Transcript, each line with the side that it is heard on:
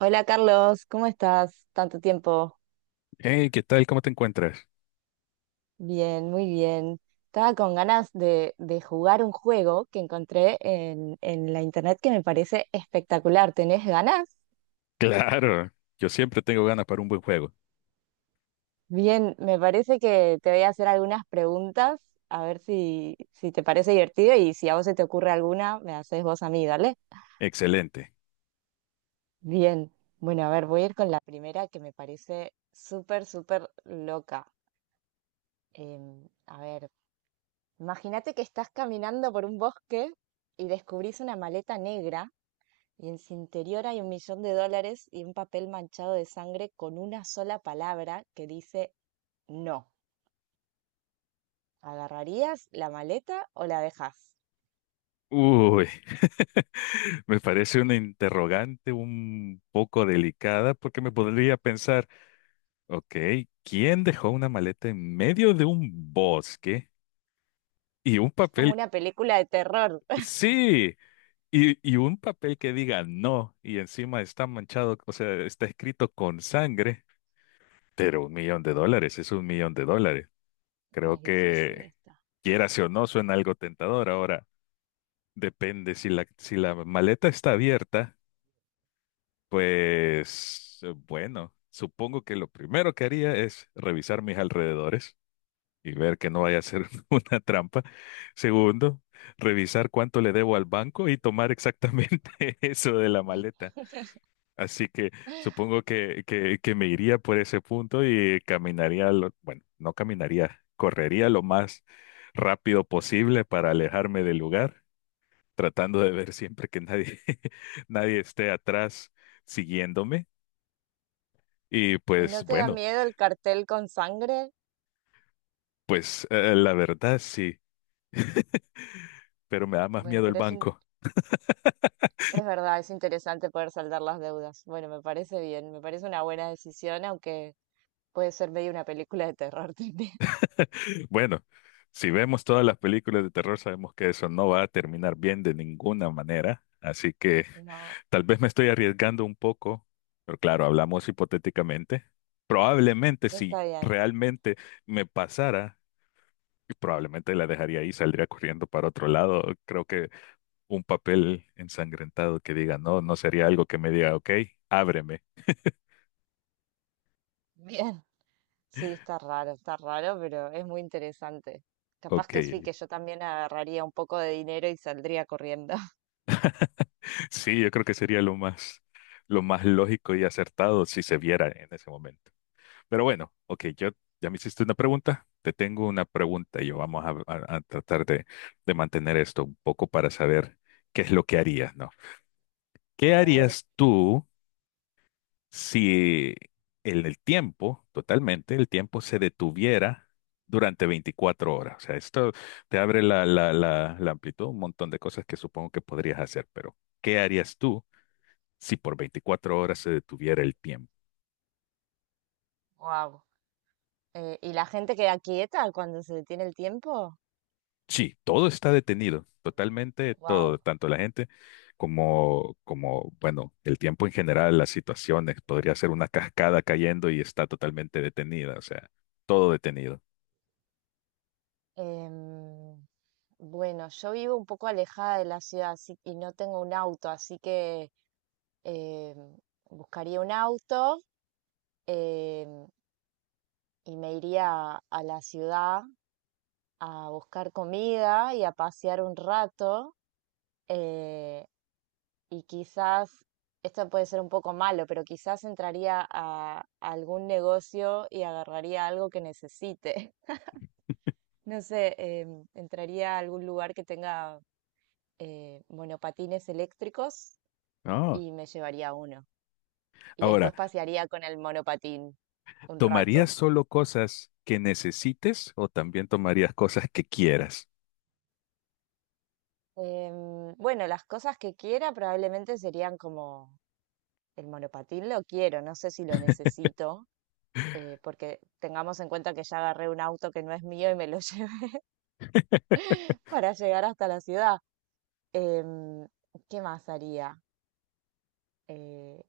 right: Hola Carlos, ¿cómo estás? Tanto tiempo.
left: Hey, ¿qué tal? ¿Cómo te encuentras?
right: Bien, muy bien. Estaba con ganas de jugar un juego que encontré en la internet que me parece espectacular. ¿Tenés ganas?
left: Claro, yo siempre tengo ganas para un buen juego.
right: Bien, me parece que te voy a hacer algunas preguntas, a ver si te parece divertido y si a vos se te ocurre alguna, me haces vos a mí, dale.
left: Excelente.
right: Bien, bueno, a ver, voy a ir con la primera que me parece súper, súper loca. Em, a ver. Imagínate que estás caminando por un bosque y descubrís una maleta negra y en su interior hay un millón de dólares y un papel manchado de sangre con una sola palabra que dice no. ¿Agarrarías la maleta o la dejás?
left: Uy, me parece una interrogante un poco delicada porque me podría pensar, ok, ¿quién dejó una maleta en medio de un bosque y un
right: Es como
left: papel?
right: una película de terror.
left: Sí, y un papel que diga no y encima está manchado, o sea, está escrito con sangre, pero un millón de dólares es un millón de dólares. Creo
right: Es difícil
left: que
right: esta.
left: quieras o no, suena algo tentador. Ahora, depende, si la maleta está abierta, pues bueno, supongo que lo primero que haría es revisar mis alrededores y ver que no vaya a ser una trampa. Segundo, revisar cuánto le debo al banco y tomar exactamente eso de la maleta. Así que supongo que me iría por ese punto y caminaría, bueno, no caminaría, correría lo más rápido posible para alejarme del lugar tratando de ver siempre que nadie, nadie esté atrás siguiéndome. Y
right: ¿Y
left: pues
right: no te da
left: bueno,
right: miedo el cartel con sangre?
left: pues la verdad sí, pero me da más
right: Bueno,
left: miedo el
right: pero
left: banco.
right: es verdad, es interesante poder saldar las deudas. Bueno, me parece bien, me parece una buena decisión, aunque puede ser medio una película de terror también.
left: Bueno, si vemos todas las películas de terror, sabemos que eso no va a terminar bien de ninguna manera. Así que
right: No,
left: tal vez me estoy arriesgando un poco, pero claro, hablamos hipotéticamente. Probablemente si
right: está bien.
left: realmente me pasara, y probablemente la dejaría ahí, saldría corriendo para otro lado. Creo que un papel ensangrentado que diga, no, no sería algo que me diga, ok, ábreme,
right: Bien. Sí, está raro, pero es muy interesante. Capaz
left: ok.
right: que sí, que yo también agarraría un poco de dinero y saldría corriendo.
left: Sí, yo creo que sería lo más lógico y acertado si se viera en ese momento. Pero bueno, ok, yo ya me hiciste una pregunta, te tengo una pregunta y yo vamos a tratar de mantener esto un poco para saber qué es lo que harías, ¿no? ¿Qué
right: A ver,
left: harías tú? Si el tiempo, totalmente, el tiempo se detuviera durante 24 horas. O sea, esto te abre la amplitud, un montón de cosas que supongo que podrías hacer, pero ¿qué harías tú si por 24 horas se detuviera el tiempo?
right: wow. ¿Y la gente queda quieta cuando se detiene el tiempo?
left: Sí, todo está detenido, totalmente, todo,
right: Wow.
left: tanto la gente bueno, el tiempo en general, las situaciones, podría ser una cascada cayendo y está totalmente detenida, o sea, todo detenido.
right: Bueno, yo vivo un poco alejada de la ciudad así, y no tengo un auto, así que em, buscaría un auto, em, y me iría a la ciudad a buscar comida y a pasear un rato. eh, y quizás, esto puede ser un poco malo, pero quizás entraría a algún negocio y agarraría algo que necesite. No sé, entraría a algún lugar que tenga monopatines eléctricos
left: No.
right: y me llevaría uno. Y
left: Ahora,
right: después pasearía con el monopatín un
left: ¿tomarías
right: rato.
left: solo cosas que necesites o también tomarías cosas que quieras?
right: Bueno, las cosas que quiera probablemente serían como el monopatín lo quiero, no sé si lo necesito, porque tengamos en cuenta que ya agarré un auto que no es mío y me lo llevé para llegar hasta la ciudad. Em, ¿Qué más haría? Eh,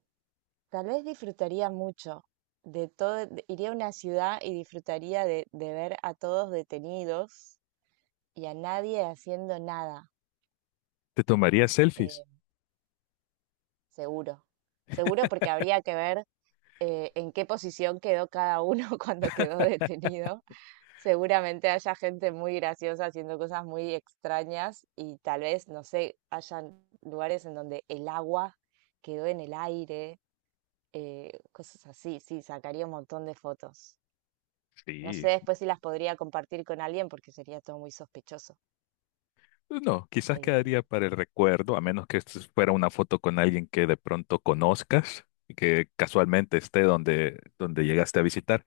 right: Tal vez disfrutaría mucho de todo, iría a una ciudad y disfrutaría de ver a todos detenidos y a nadie haciendo nada,
left: ¿Te tomarías selfies?
right: eh, seguro. Seguro porque habría que ver en qué posición quedó cada uno cuando quedó detenido. Seguramente haya gente muy graciosa haciendo cosas muy extrañas y tal vez, no sé, hayan lugares en donde el agua quedó en el aire, cosas así. Sí, sacaría un montón de fotos. No sé
left: Sí.
right: después si las podría compartir con alguien porque sería todo muy sospechoso.
left: No, quizás
right: Eh,
left: quedaría para el recuerdo, a menos que esto fuera una foto con alguien que de pronto conozcas y que casualmente esté donde, donde llegaste a visitar.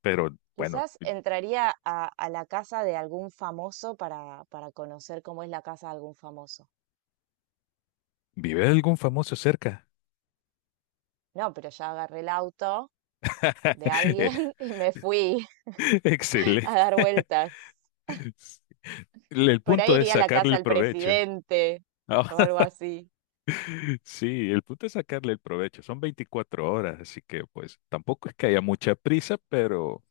left: Pero bueno,
right: Quizás entraría a la casa de algún famoso para conocer cómo es la casa de algún famoso.
left: ¿vive algún famoso cerca?
right: No, pero ya agarré el auto de
left: Eh,
right: alguien y me fui a
left: excelente.
right: dar vueltas.
left: El
right: Por ahí
left: punto es
right: iría a la casa
left: sacarle
right: del
left: provecho.
right: presidente o algo así.
left: Sí, el punto es sacarle el provecho. Son 24 horas, así que pues tampoco es que haya mucha prisa,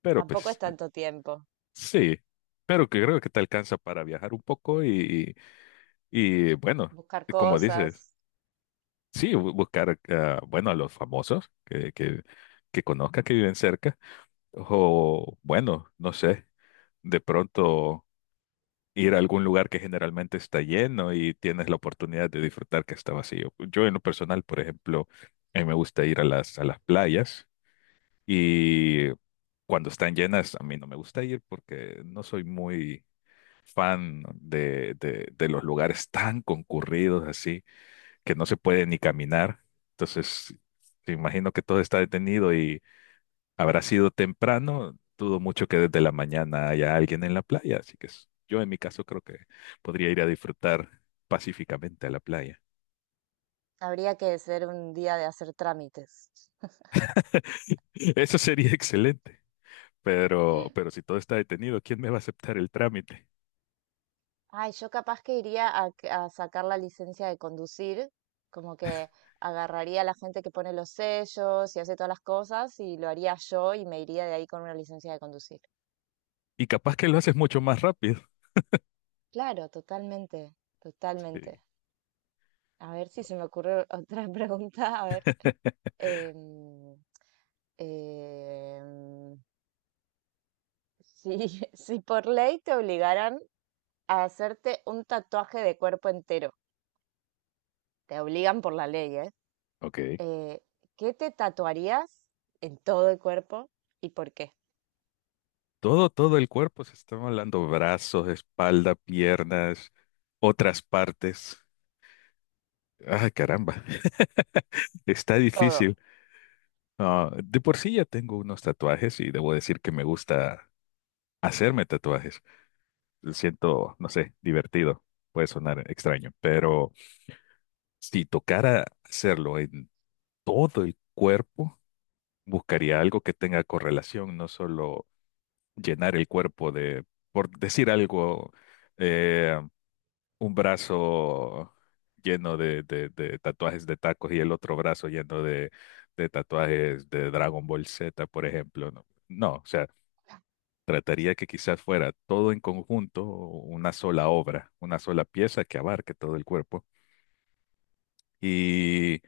left: pero
right: Tampoco es
left: pues
right: tanto tiempo.
left: sí. Pero que creo que te alcanza para viajar un poco bueno,
right: Buscar
left: como dices,
right: cosas.
left: sí, buscar, ah, bueno, a los famosos que conozca, que viven cerca, o bueno, no sé, de pronto. Ir a algún lugar que generalmente está lleno y tienes la oportunidad de disfrutar que está vacío. Yo en lo personal, por ejemplo, a mí me gusta ir a a las playas y cuando están llenas a mí no me gusta ir porque no soy muy fan de los lugares tan concurridos así que no se puede ni caminar. Entonces, te imagino que todo está detenido y habrá sido temprano, dudo mucho que desde la mañana haya alguien en la playa, así que yo en mi caso creo que podría ir a disfrutar pacíficamente a la playa.
right: Habría que ser un día de hacer trámites.
left: Eso sería excelente, pero si todo está detenido, ¿quién me va a aceptar el trámite?
right: Ay, yo capaz que iría a sacar la licencia de conducir, como que agarraría a la gente que pone los sellos y hace todas las cosas y lo haría yo y me iría de ahí con una licencia de conducir.
left: Y capaz que lo haces mucho más rápido.
right: Claro, totalmente, totalmente.
left: Sí.
right: A ver si se me ocurre otra pregunta. A ver, em, em, si, si por ley te obligaran a hacerte un tatuaje de cuerpo entero, te obligan por la ley, ¿eh?
left: Ok.
right: Eh, ¿Qué te tatuarías en todo el cuerpo y por qué?
left: Todo el cuerpo, se está hablando brazos, espalda, piernas, otras partes. Ay, caramba, está
right: Todo.
left: difícil. Ah, de por sí ya tengo unos tatuajes y debo decir que me gusta hacerme tatuajes. Lo siento, no sé, divertido. Puede sonar extraño, pero si tocara hacerlo en todo el cuerpo, buscaría algo que tenga correlación, no solo llenar el cuerpo de, por decir algo, eh, un brazo lleno de, de tatuajes de tacos y el otro brazo lleno de tatuajes de Dragon Ball Z, por ejemplo, ¿no? No, o sea, trataría que quizás fuera todo en conjunto, una sola obra, una sola pieza que abarque todo el cuerpo. Y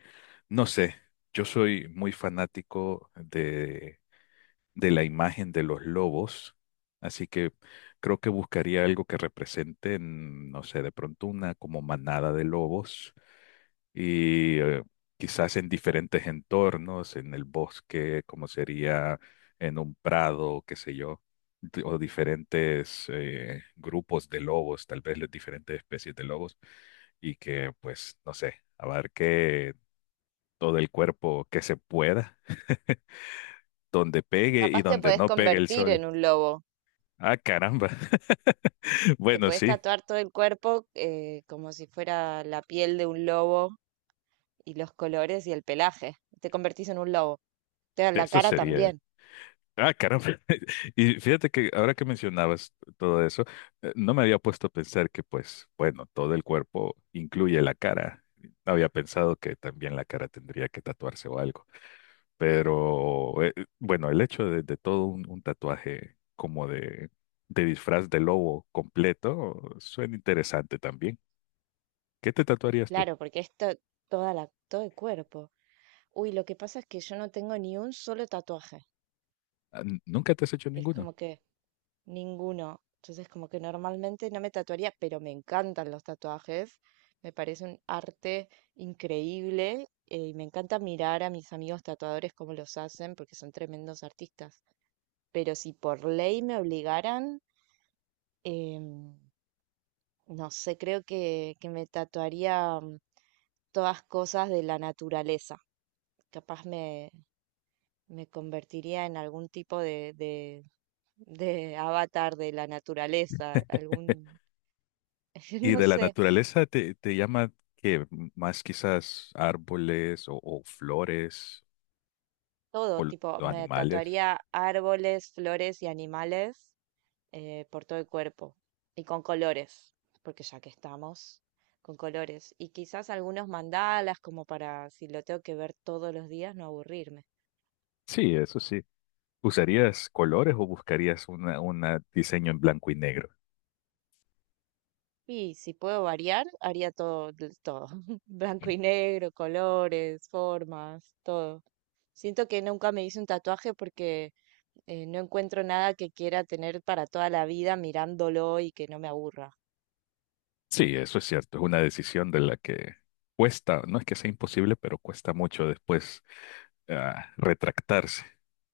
left: no sé, yo soy muy fanático de la imagen de los lobos, así que creo que buscaría algo que representen, no sé, de pronto una como manada de lobos y quizás en diferentes entornos, en el bosque, como sería en un prado, qué sé yo, o diferentes grupos de lobos, tal vez las diferentes especies de lobos, y que pues, no sé, abarque todo el cuerpo que se pueda, donde pegue y
right: Capaz te
left: donde
right: podés
left: no pegue el
right: convertir
left: sol.
right: en un lobo.
left: Ah, caramba.
right: Te
left: Bueno,
right: podés
left: sí,
right: tatuar todo el cuerpo, como si fuera la piel de un lobo y los colores y el pelaje. Te convertís en un lobo. Te da la
left: eso
right: cara
left: sería.
right: también.
left: Ah, caramba. Y fíjate que ahora que mencionabas todo eso, no me había puesto a pensar que, pues, bueno, todo el cuerpo incluye la cara. No había pensado que también la cara tendría que tatuarse o algo. Pero, bueno, el hecho de todo un tatuaje como de disfraz de lobo completo suena interesante también. ¿Qué te tatuarías tú?
right: Claro, porque esto, toda la, todo el cuerpo. Uy, lo que pasa es que yo no tengo ni un solo tatuaje.
left: Ah, ¿nunca te has hecho
right: Es
left: ninguno?
right: como que ninguno. Entonces, como que normalmente no me tatuaría, pero me encantan los tatuajes. Me parece un arte increíble, y me encanta mirar a mis amigos tatuadores cómo los hacen, porque son tremendos artistas. Pero si por ley me obligaran, em, no sé, creo que me tatuaría todas cosas de la naturaleza. Capaz me convertiría en algún tipo de avatar de la naturaleza, algún,
left: Y
right: no
left: de la
right: sé,
left: naturaleza te, te llama que más quizás árboles o flores o
right: todo, tipo,
left: los
right: me
left: animales.
right: tatuaría árboles, flores y animales por todo el cuerpo y con colores, porque ya que estamos con colores, y quizás algunos mandalas como para, si lo tengo que ver todos los días, no aburrirme.
left: Sí, eso sí. ¿Usarías colores o buscarías una diseño en blanco y negro?
right: Y si puedo variar, haría todo, todo. Blanco y negro, colores, formas, todo. Siento que nunca me hice un tatuaje porque no encuentro nada que quiera tener para toda la vida mirándolo y que no me aburra.
left: Sí, eso es cierto. Es una decisión de la que cuesta, no es que sea imposible, pero cuesta mucho después ah, retractarse,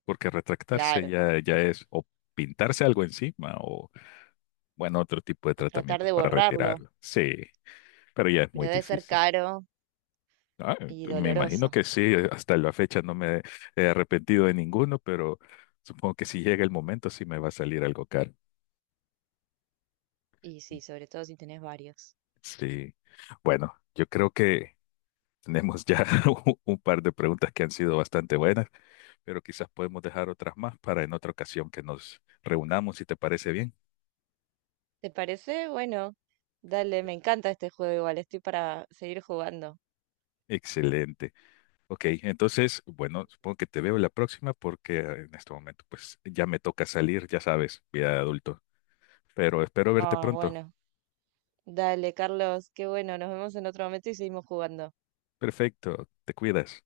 left: porque retractarse
right: Claro.
left: ya, ya es o pintarse algo encima o, bueno, otro tipo de
right: O tratar
left: tratamiento
right: de
left: para
right: borrarlo,
left: retirarlo. Sí, pero ya es
right: pero
left: muy
right: debe ser
left: difícil.
right: caro
left: Ah,
right: y
left: me imagino
right: doloroso.
left: que sí, hasta la fecha no me he arrepentido de ninguno, pero supongo que si llega el momento sí me va a salir algo caro.
right: Y sí, sobre todo si tenés varios.
left: Sí. Bueno, yo creo que tenemos ya un par de preguntas que han sido bastante buenas, pero quizás podemos dejar otras más para en otra ocasión que nos reunamos, si te parece bien.
right: ¿Te parece? Bueno, dale, me encanta este juego igual, estoy para seguir jugando.
left: Excelente. Ok, entonces, bueno, supongo que te veo la próxima porque en este momento pues ya me toca salir, ya sabes, vida de adulto, pero espero verte
right: Ah,
left: pronto.
right: bueno. Dale, Carlos, qué bueno, nos vemos en otro momento y seguimos jugando.
left: Perfecto, te cuidas.